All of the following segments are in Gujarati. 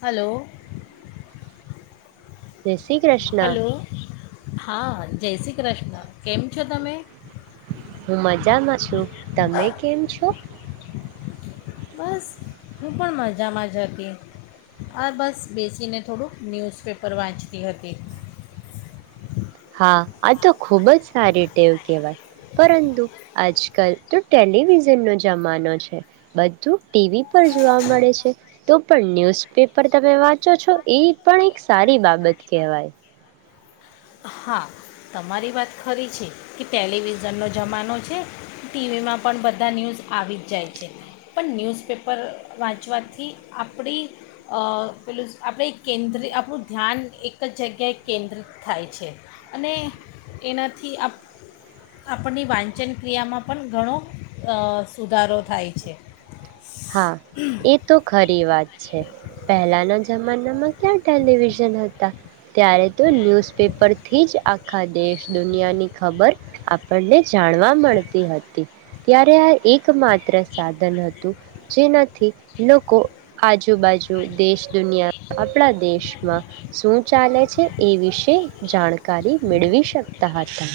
હલો [unintelligible] [unintelligible] શ્રી કૃષ્ણ હલો હા જય શ્રી કૃષ્ણ. કેમ છો તમે? હું મજામાં છું, તમે કેમ છો? બસ હું પણ મજામાં જ હતી આ બસ બેસીને થોડુંક ન્યૂઝપેપર વાંચતી હતી. હા આ તો ખુબ જ [unintelligible] ટેવ કહેવાય પરંતુ આજ કલ તો ટેલિવિઝન નો જમાનો છે, બધું ટીવી પર જોવા મળે છે, તો પણ ન્યૂઝપેપર તમે વાંચો છો એ પણ એક સારી બાબત કહેવાય. હા તમારી વાત ખરી છે કે ટેલિવિઝનનો જમાનો છે, ટીવીમાં પણ બધા ન્યૂઝ આવી જ જાય છે, પણ ન્યૂઝપેપર વાંચવાથી આપણી પેલું આપણે કેન્દ્ર આપણું ધ્યાન એક જ જગ્યાએ કેન્દ્રિત થાય છે. અને એનાથી આપ આપણની વાંચનક્રિયામાં પણ ઘણો [unintelligible] સુધારો થાય છે. હા એ તો ખરી વાત છે, પહેલાના જ જમાનામાં ક્યાં ટેલિવિઝન હતા. ત્યારે તો ન્યૂઝપેપરથી જ આખા દેશ દુનિયાની ખબર આપણને જાણવા મળતી હતી ત્યારે આ એક એક માત્ર સાધન હતું. જેનાથી લોકો આજુબાજુ દેશ દુનિયા આપણા દેશમાં શું ચાલે છે, એ વિશે જાણકારી મેળવી શકતા હતા.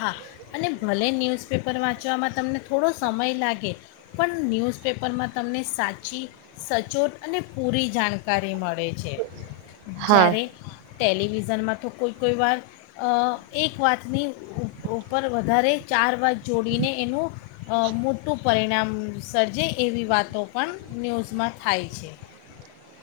હા અને ભલે ન્યૂઝપેપર વાંચવામાં તમને થોડો સમય લાગે પણ ન્યૂઝપેપરમાં તમને સાચી સચોટ અને પૂરી જાણકારી મળે. મળે છે, હા જ્યારે ટેલિવિઝનમાં તો કોઈ કોઈ વાર એક વાતની ઉપર વધારે ચાર બાજુ જોડીને એનું [unintelligible] મોટું પરિણામ સર્જે એવી વાતો પણ ન્યૂઝમાં થાય છે.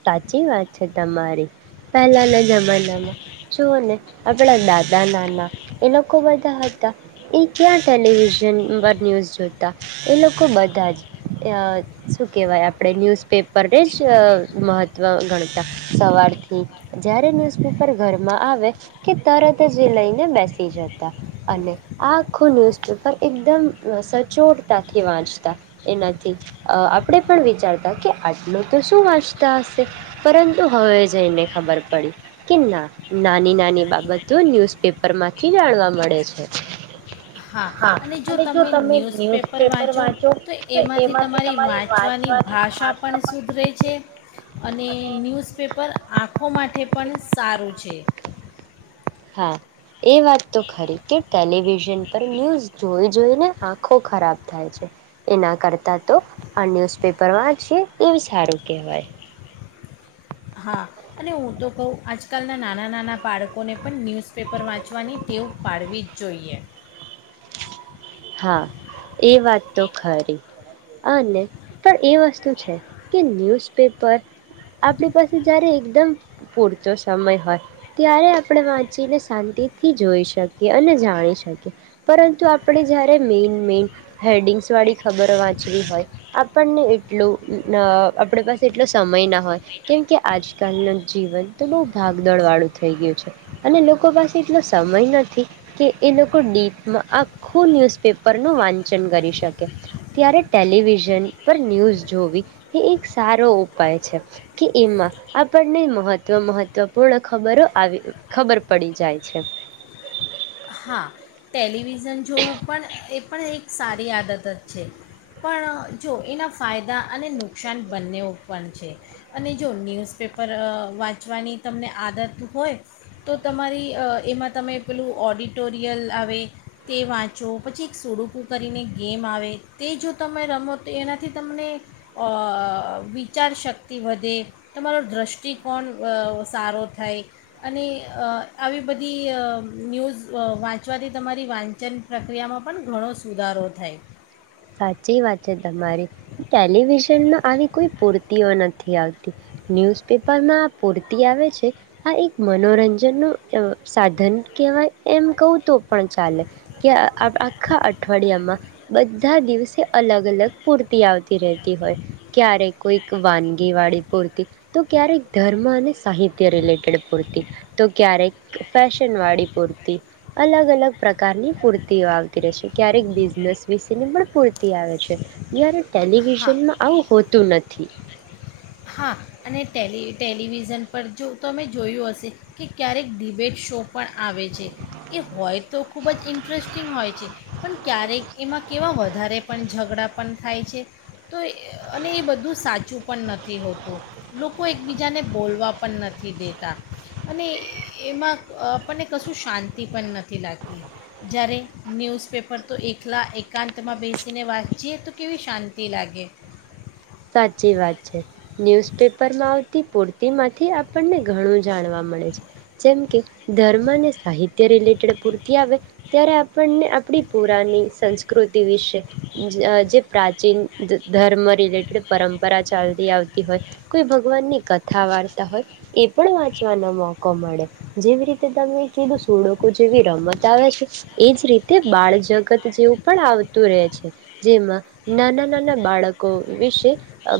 સાચી વાત છે તમારી પહેલાના જમાનામાં જુઓ ને આપણા દાદા ના ના એ લોકો બધા એ ક્યાં ટેલિવિઝન [unintelligible] ન્યૂઝ જોતા એ લોકો બધા જ શું કહેવાય આપણે [unintelligible] ન્યૂઝપેપરને જ મહત્વ ગણતા સવારથી જ્યારે ન્યૂઝપેપર ઘરમાં આવે કે તરત જ લઈને બેસી જતા અને આખું ન્યૂઝપેપર એકદમ સચોટતાથી વાંચતા એનાથી આપણે પણ વિચારતા કે આટલું તો શું વાંચતા [unintelligible] હશે પરંતુ હવે જઈને ખબર પડી કે ના નાની નાની બાબતો ન્યૂઝપેપર માંથી જાણવા મળે છે. હા અને જો તમે ન્યૂઝપેપર વાંચો તો એમાંથી તમારી વાંચવાની ભાષા પણ સુધરે છે. અને ન્યૂઝપેપર આંખો માટે પણ સારું છે. હ [unintelligible] એ વાત તો ખરી કે ટેલિવિઝન પર ન્યૂઝ જોઈ જોઈને આંખો ખરાબ થાય છે, એના કરતાં તો આ ન્યૂઝપેપર વાંચીએ એવી સારું કહેવાય. હા અને હું તો કહું આજકાલના નાના નાના બાળકોને પણ ન્યૂઝપેપર વાંચવાની ટેવ પાડવી જ જોઈએ. હા એ વાત તો ખરી હને પણ એ વસ્તુ કે [unintelligible] પેપર આપણી પાસે જ્યારે એકદમ પૂરતો સમય હોય ત્યારે આપણે વાંચીને શાંતિથી જોઈ શકીએ અને જાણી શકીએ પરંતુ આપણે જ્યારે મેઈન મેઈન હેડિંગ્સવાળી ખબર વાંચવી હોય આપણને એટલું આપણી પાસે એટલો સમય નાખ હોયે કેમ કે આજ આજકાલનું જીવન તો બોહ ભાગદળ વાળું થઈ ગયું છે અને લોકો પાસે એટલો સમય નથી કે એ લોકો ડીપમાં આ ખું ન્યૂઝપેપર નું વાંચન કરી શકે ત્યારે ટેલિવિઝન પર ન્યૂઝ જોવી એ એક સારો ઉપાય છે કે એમાં આપણને મહત્વ મહત્વપૂર્ણ ખબરો આવી ખબર પડી જાય છે. હા ટેલીવિ ઝન જોવું પણ એ પણ એક સારી આદત જ છે પણ જો એના ફાયદા અને નુકસાન બંનેઓ પણ છે અને જો ન્યૂઝપેપર અ વાંચવાની તમને આદત હોય તો તમારી અ એમાં તમે પેલું ઓડિટ ટુટોરિયલ આવે તે વાંચો પછી એક સુડુકું કરીને ગેમ આવે તે જો તમે રમો તો એનાથી તમને અ વિચારશક્તિ વધે તમારો દ્રષ્ટિકોણ અ સારો થાય અને અ આવી અ બધી ન્યૂઝ વાંચવાથી તમારી વાંચન પ્રક્રિયામાં પણ ઘણો સુધારો થાય. સાચી વાત છે તમારી. ટેલિવિઝનના આવી કોઈ પૂર્તિઓ નથ. નથી આવતી ન્યૂઝપેપરમાં આ પૂરતી આવે છે, આ એક મનોરંજનનું અ સાધન કહેવાય એમ કહું તો પણ ચાલે કે આ આખા અઠવાડિયામાં બધ બધા દિવસે અલગ અલગ પૂર્તિ આવતી રહેતી હોય ક્યારેક કોઈક વાનગીવાળી પૂર્તિ તો ક્યારેક ધર્મ અને સાહિત્ય રિલેટેડ પૂર્તિ તો ક્યારેક ફેશનવાળી પૂર્તી અલગ અલગ પ્રકારની પૂર્તિઓ આવતી રહેશે ક્યારેક બિઝનેસ વિશે તેની પણ પૂરતી આવે છે, જ્યારે હા ટેલિવિઝનમાં આવું હોતું નથી. હા, અને ટેલી ટેલિવિઝન પર જો તમે જોયું હશે કે ક્યારેક ડિબેટ શો પણ આવે છે એ હોય તો ખૂબ જ ઇન્ટરેસ્ટિંગ હોય છે. પણ ક્યારેક એમાં કેવા વધારે પણ ઝઘડા પણ થાય છે તો અને એ બધું સાચું પણ નથ નથી હોતું લોકો એકબીજાને બોલવા પણ નથી દેતા અને એમાં આપણને કશું શાંતિ પણ નથી લાગતી જ્યારે ન્યૂઝપેપર તો એકલા એકાંતમાં બેસીને વાંચીએ તો કેવી શાંતિ લાગે. સાચી વાત છે ન્યૂઝપેપરમાં આવતી પૂર્તિમાંથી આપણને ઘણું જાણવા મળે છે. જેમ કે ધર્મ અને સાહિત્ય રિલેટેડ પૂરતી આવે ત્યારે આપણને આપણી પુરાની સંસ્કૃતિ વિશે જ જે પ્રાચીન ધ ધર્મ રિલેટેડ પરંપરા ચાલતી આવતી હોય કોઈ ભગવાનની કથા વાર્તા હોય એ પણ વાંચવાનો મોકો મળે જેવી રીતે તમે કીધું સુળકો જેવી રમત આવે છે, એ જ રીતે બાળ જગત જેવું પણ આવતું રહે છે. જેમાં નાના નાના બાળકો વિશે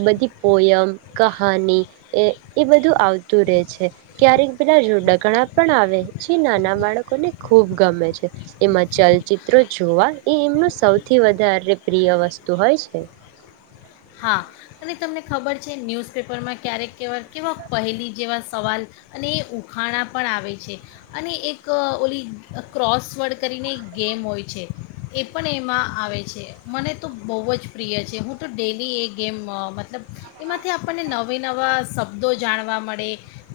બધી પોયમ કહાની એ એ બધું આવતું રહેે છે, ક્યારેક પેલા જોડાકણા પણ આવે જે નાના બાળકોને ખૂબ ગમે છે. એમાં ચલચિત્રો જોવા એ એમનું સૌથી વધારે પ્રિય વસ્તુ હોય છે. હા, અને તમને ખબર છે ન્યૂઝપેપરમાં ક્યારેક કેવા કેવા પહેલી જેવા સવાલ અને એ ઉખાણા પણ આવે છે અને એક ઓલી ક્રોસવર્ડ કરીને એક ગેમ હોય છે, એ પણ એમાં આવે છે મને તો બહુ જ પ્રિય છે હું તો ડેલી એ ગેમ મતલબ એમાંથી આપણને નવા નવા શબ્દો જાણવા મળે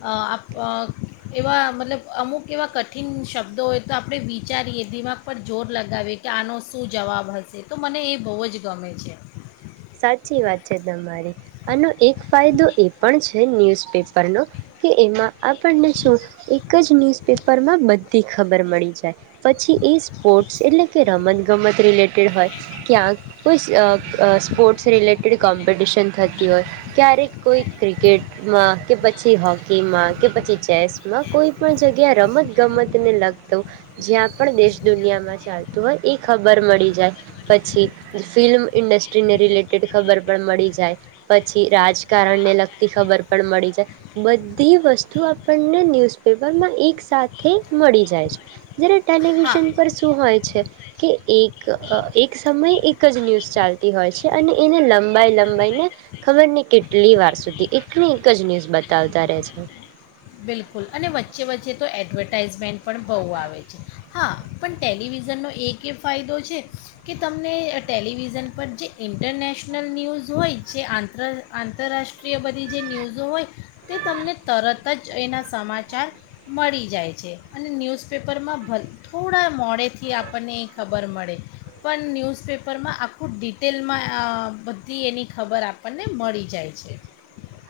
અ-અ એવા મતલબ અમુક એવા કઠિન શબ્દો હોય તો આપણે વિચારીએ દિમાગ પર જોર લગાવીએ કે આનો શું જવાબ હશે તો મને એ બહુ જ ગમે છે. સાચી વાત છે, તમારી આનો એક ફાયદો એ પણ છે. ન્યૂઝપેપરનો કે એમાં આપણને શું એક જ ન્યૂઝપેપરમાં બધી ખબર મળી જાય પછી એ સ્પોર્ટ્સ એટલે કે રમત ગમત રિલેટેડ હોય ક્યાં કોઈ અ-અ સ્પોર્ટ્સ રિલેટેડ કોમ્પિટિશન થતી હોય ક્યારેક કોઈ ક્રિકેટમાં, કે પછી હોકીમાં, કે પછી ચેસમાં, કોઈ પણ જગ્યા રમતગમતને લગતું જ્યાં પણ દેશ દુનિયામાં ચાલતું હોય એ ખબર મળી જાય પછી ફિલ્મ ઇન્ડસ્ટ્રી ઇન્ડસ્ટ્રી ને રિલેટેડ ખબર પણ મળી જાય, પછી રાજકારણને હા લગતી ખબર પણ મળી જાય, બધી વસ્તુ આપણને ન્યૂઝપેપરમાં એક સાથે મળી જાય છે. જયારે હા ટેલિવિઝન પર શું હોય છે કે એક અ એક સમયે એક જ ન્યૂઝ ચાલતી તી હોય છે અને એને લંબાઈ લંબાઈને ખબર નહી કેટલી વાર સુધી એક ની એક જ ન્યૂઝ બતાવતા રહે છે. બિલકુલ અને વચ્ચે વચ્ચે તો એડવર્ટાાઈઝમેન્ટ પણ બહુ આવે છે હા પણ ટેલિવિઝનનો એક એ ફાયદો છે કે તમને ટેલિવિઝન પર જે ઇન્ટરનેશનલ ન્યૂઝ હોય જે આંતર આંતરરાષ્ટ્રીય બધી જે ન્યૂઝો હોય તે તમને તરત ત જ એના સમાચાર મળી જાય છે અને ન્યૂઝપેપરમાં ભ થોડા મોડેથી આપણને એ ખબર મળે પણ ન્યૂઝપેપરમાં આખું ડિટેલમાં અ બધી એની ખબર આપણને મળી જાય છે.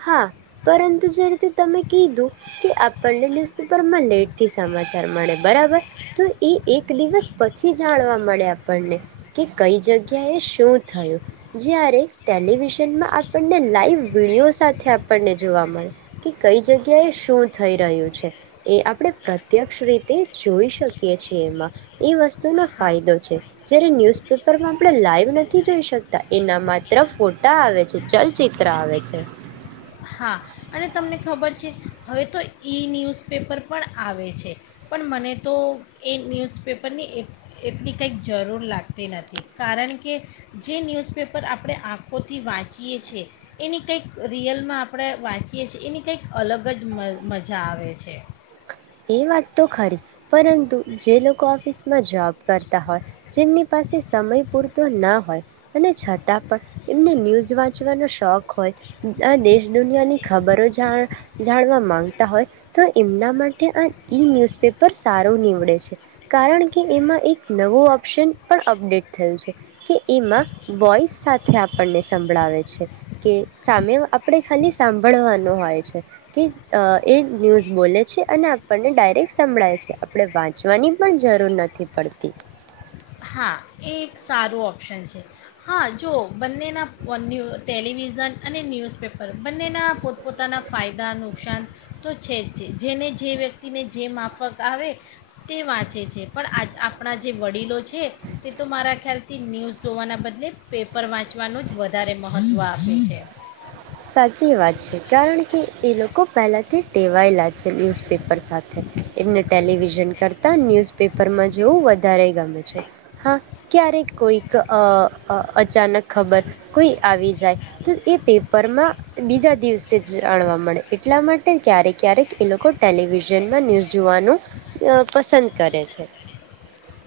હા, પરંતુ જે રીતે તમે કીધું કે આપણને ન્યુઝપેપરમાં લેટથી સમાચાર મળે બરાબર તો એ એક દિવસ પછી જાણવામાં મળે આપણને કે કઈ જગ્યા એ શું થયો? જ્યારે ટેલિવિઝન માં આપણને લાઈવ વિડિઓઝ સાથે આપણને જોવા મળે કે કઈ જગ્યા એ શું થઈ રહ્યું છે એ આપણે પ્રત્યક્ષ રીતે જોઈ શકીએ છીએ એમાં એ વસ્ત તુ નો હા ફાયદો છે જયારે ન્યુઝપેપરમાં આપણે લાઈવ નથી જોઈ શકતા એના માત્ર ફોટા આવે છે, ચલચિત્ર આવે છે. હા, અને તમને ખબર છે હવે તો ઈ-ન્યૂઝપેપર પણ આવે છે પણ મને તો એ ન્યૂઝપેપરની એ એ એટલી કંઈક જરૂર લાગતી નથી કારણ કે જે ન્યૂઝપેપર આપણે આંખોથી વાંચીએ છીએ એ એની કંઈક રિયલમાં આપ આપણે વાંચીએ છીએ એની કંઈક અલગ જ મ મજા આવે છે. એ વાત તો ખરી પરંતુ જે લોકો ઓફિસમાં જોબ કરતા હોય જેમની પાસે સમય પૂરતો ન હોય અને છતાં પણ એમને ન્યૂઝ વાંચવાનો શોખ હોય આ દેશ દુનિયાની ખબરો જાણ જાણવા માગતા હોય તો એમના માટ ટે આ ઇ-ન્યૂઝપેપર સારું નીવડે છે કારણ કે એમાં એક નવો ઓપ્શન પણ અપડેટ થયું છે કે એમાં વોઇસ સાથે આપણને સંભળાવે છે કે સામે આપણે ખાલી સાંભળવાનો હોય છે કે અ એ ન્યૂઝ બોલે છે અને આપણને ડાયરેક્ટ સંભળાય છે આપણે વાંચવાની પણ જરૂર નથી પડતી. હા એ એક સારું ઓપ્શન છે હા જો બંનેના ન્યૂ ટેલિવિઝન અને ન્યૂઝપેપર બંનેના પોતપોતાના ફાયદા નુકસાન તો છે જ છે જેને જે વ્યક્તિને જે માફક આવે તે વાંચે છે પણ આ આપણા જે વડીલો છે તે તો મારા ખ્યાલથી ન્યૂઝ જોવાના બદલે પેપર વાંચવાનું જ વધારે મહત્ત્વ આપે છે સાચી વાત છે કારણ કે એ લોકો પહેલાથી ટેવાયેલા છે ન્યૂઝપેપર સાથે એમને ટેલિવિઝન કરતા ન્યૂઝપેપરમાં જોવું વ વધારે ગમે છે હા ક્યારેક કોઈક અ અ અચાનક ખબર કોઈ આવી જાય તો એ પેપ પરમાં બીજા દિવસે જ જાણવા મળે એટલા માટે ક્યારેક ક્યારેક એ લોકો ટેલિવિઝનમાં ન્યૂઝ જોવાનું પસંદ કરે છે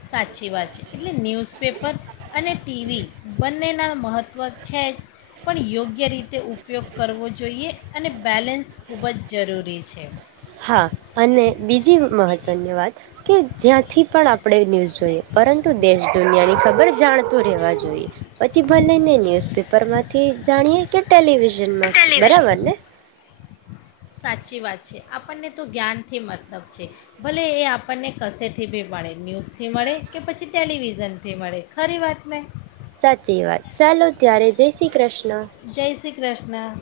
સાચી વાત છે એટલે ન્યૂઝ પેપર અને ટીવી બંનેના મહત્ત્વ છે પણ યોગ્ય રીતે તે ઉપયોગ કરવો જોઈએ અને બેલેન્સ ખૂબ જ જરૂરી છે હા અને બીજી મહત્વની વાત કે જ્યાંથી પણ આપ આપણે ન્યૂઝ જોઈએ પરંતુ દેશ દુનિયાની ખબર જાણતું રહેવા જોઈ પછી ભલે ને ન્યુઝ પેપર માંથી જાણીએ કે ટેલિ વિશન માં થી બરાબર ને સાચી વાત છે આપણને તો જ્ઞાનથી મતલબ છે ભલે એ આપણને કશેથી બી મળે ન્યૂઝથી મળે કે પછી ટેલિવિઝનથી મળે ખરી વાત મેં સાચી વાત ચાલો ત્યારે જય શ્રી કૃષ્ણ જય શ્રી કૃષ્ણ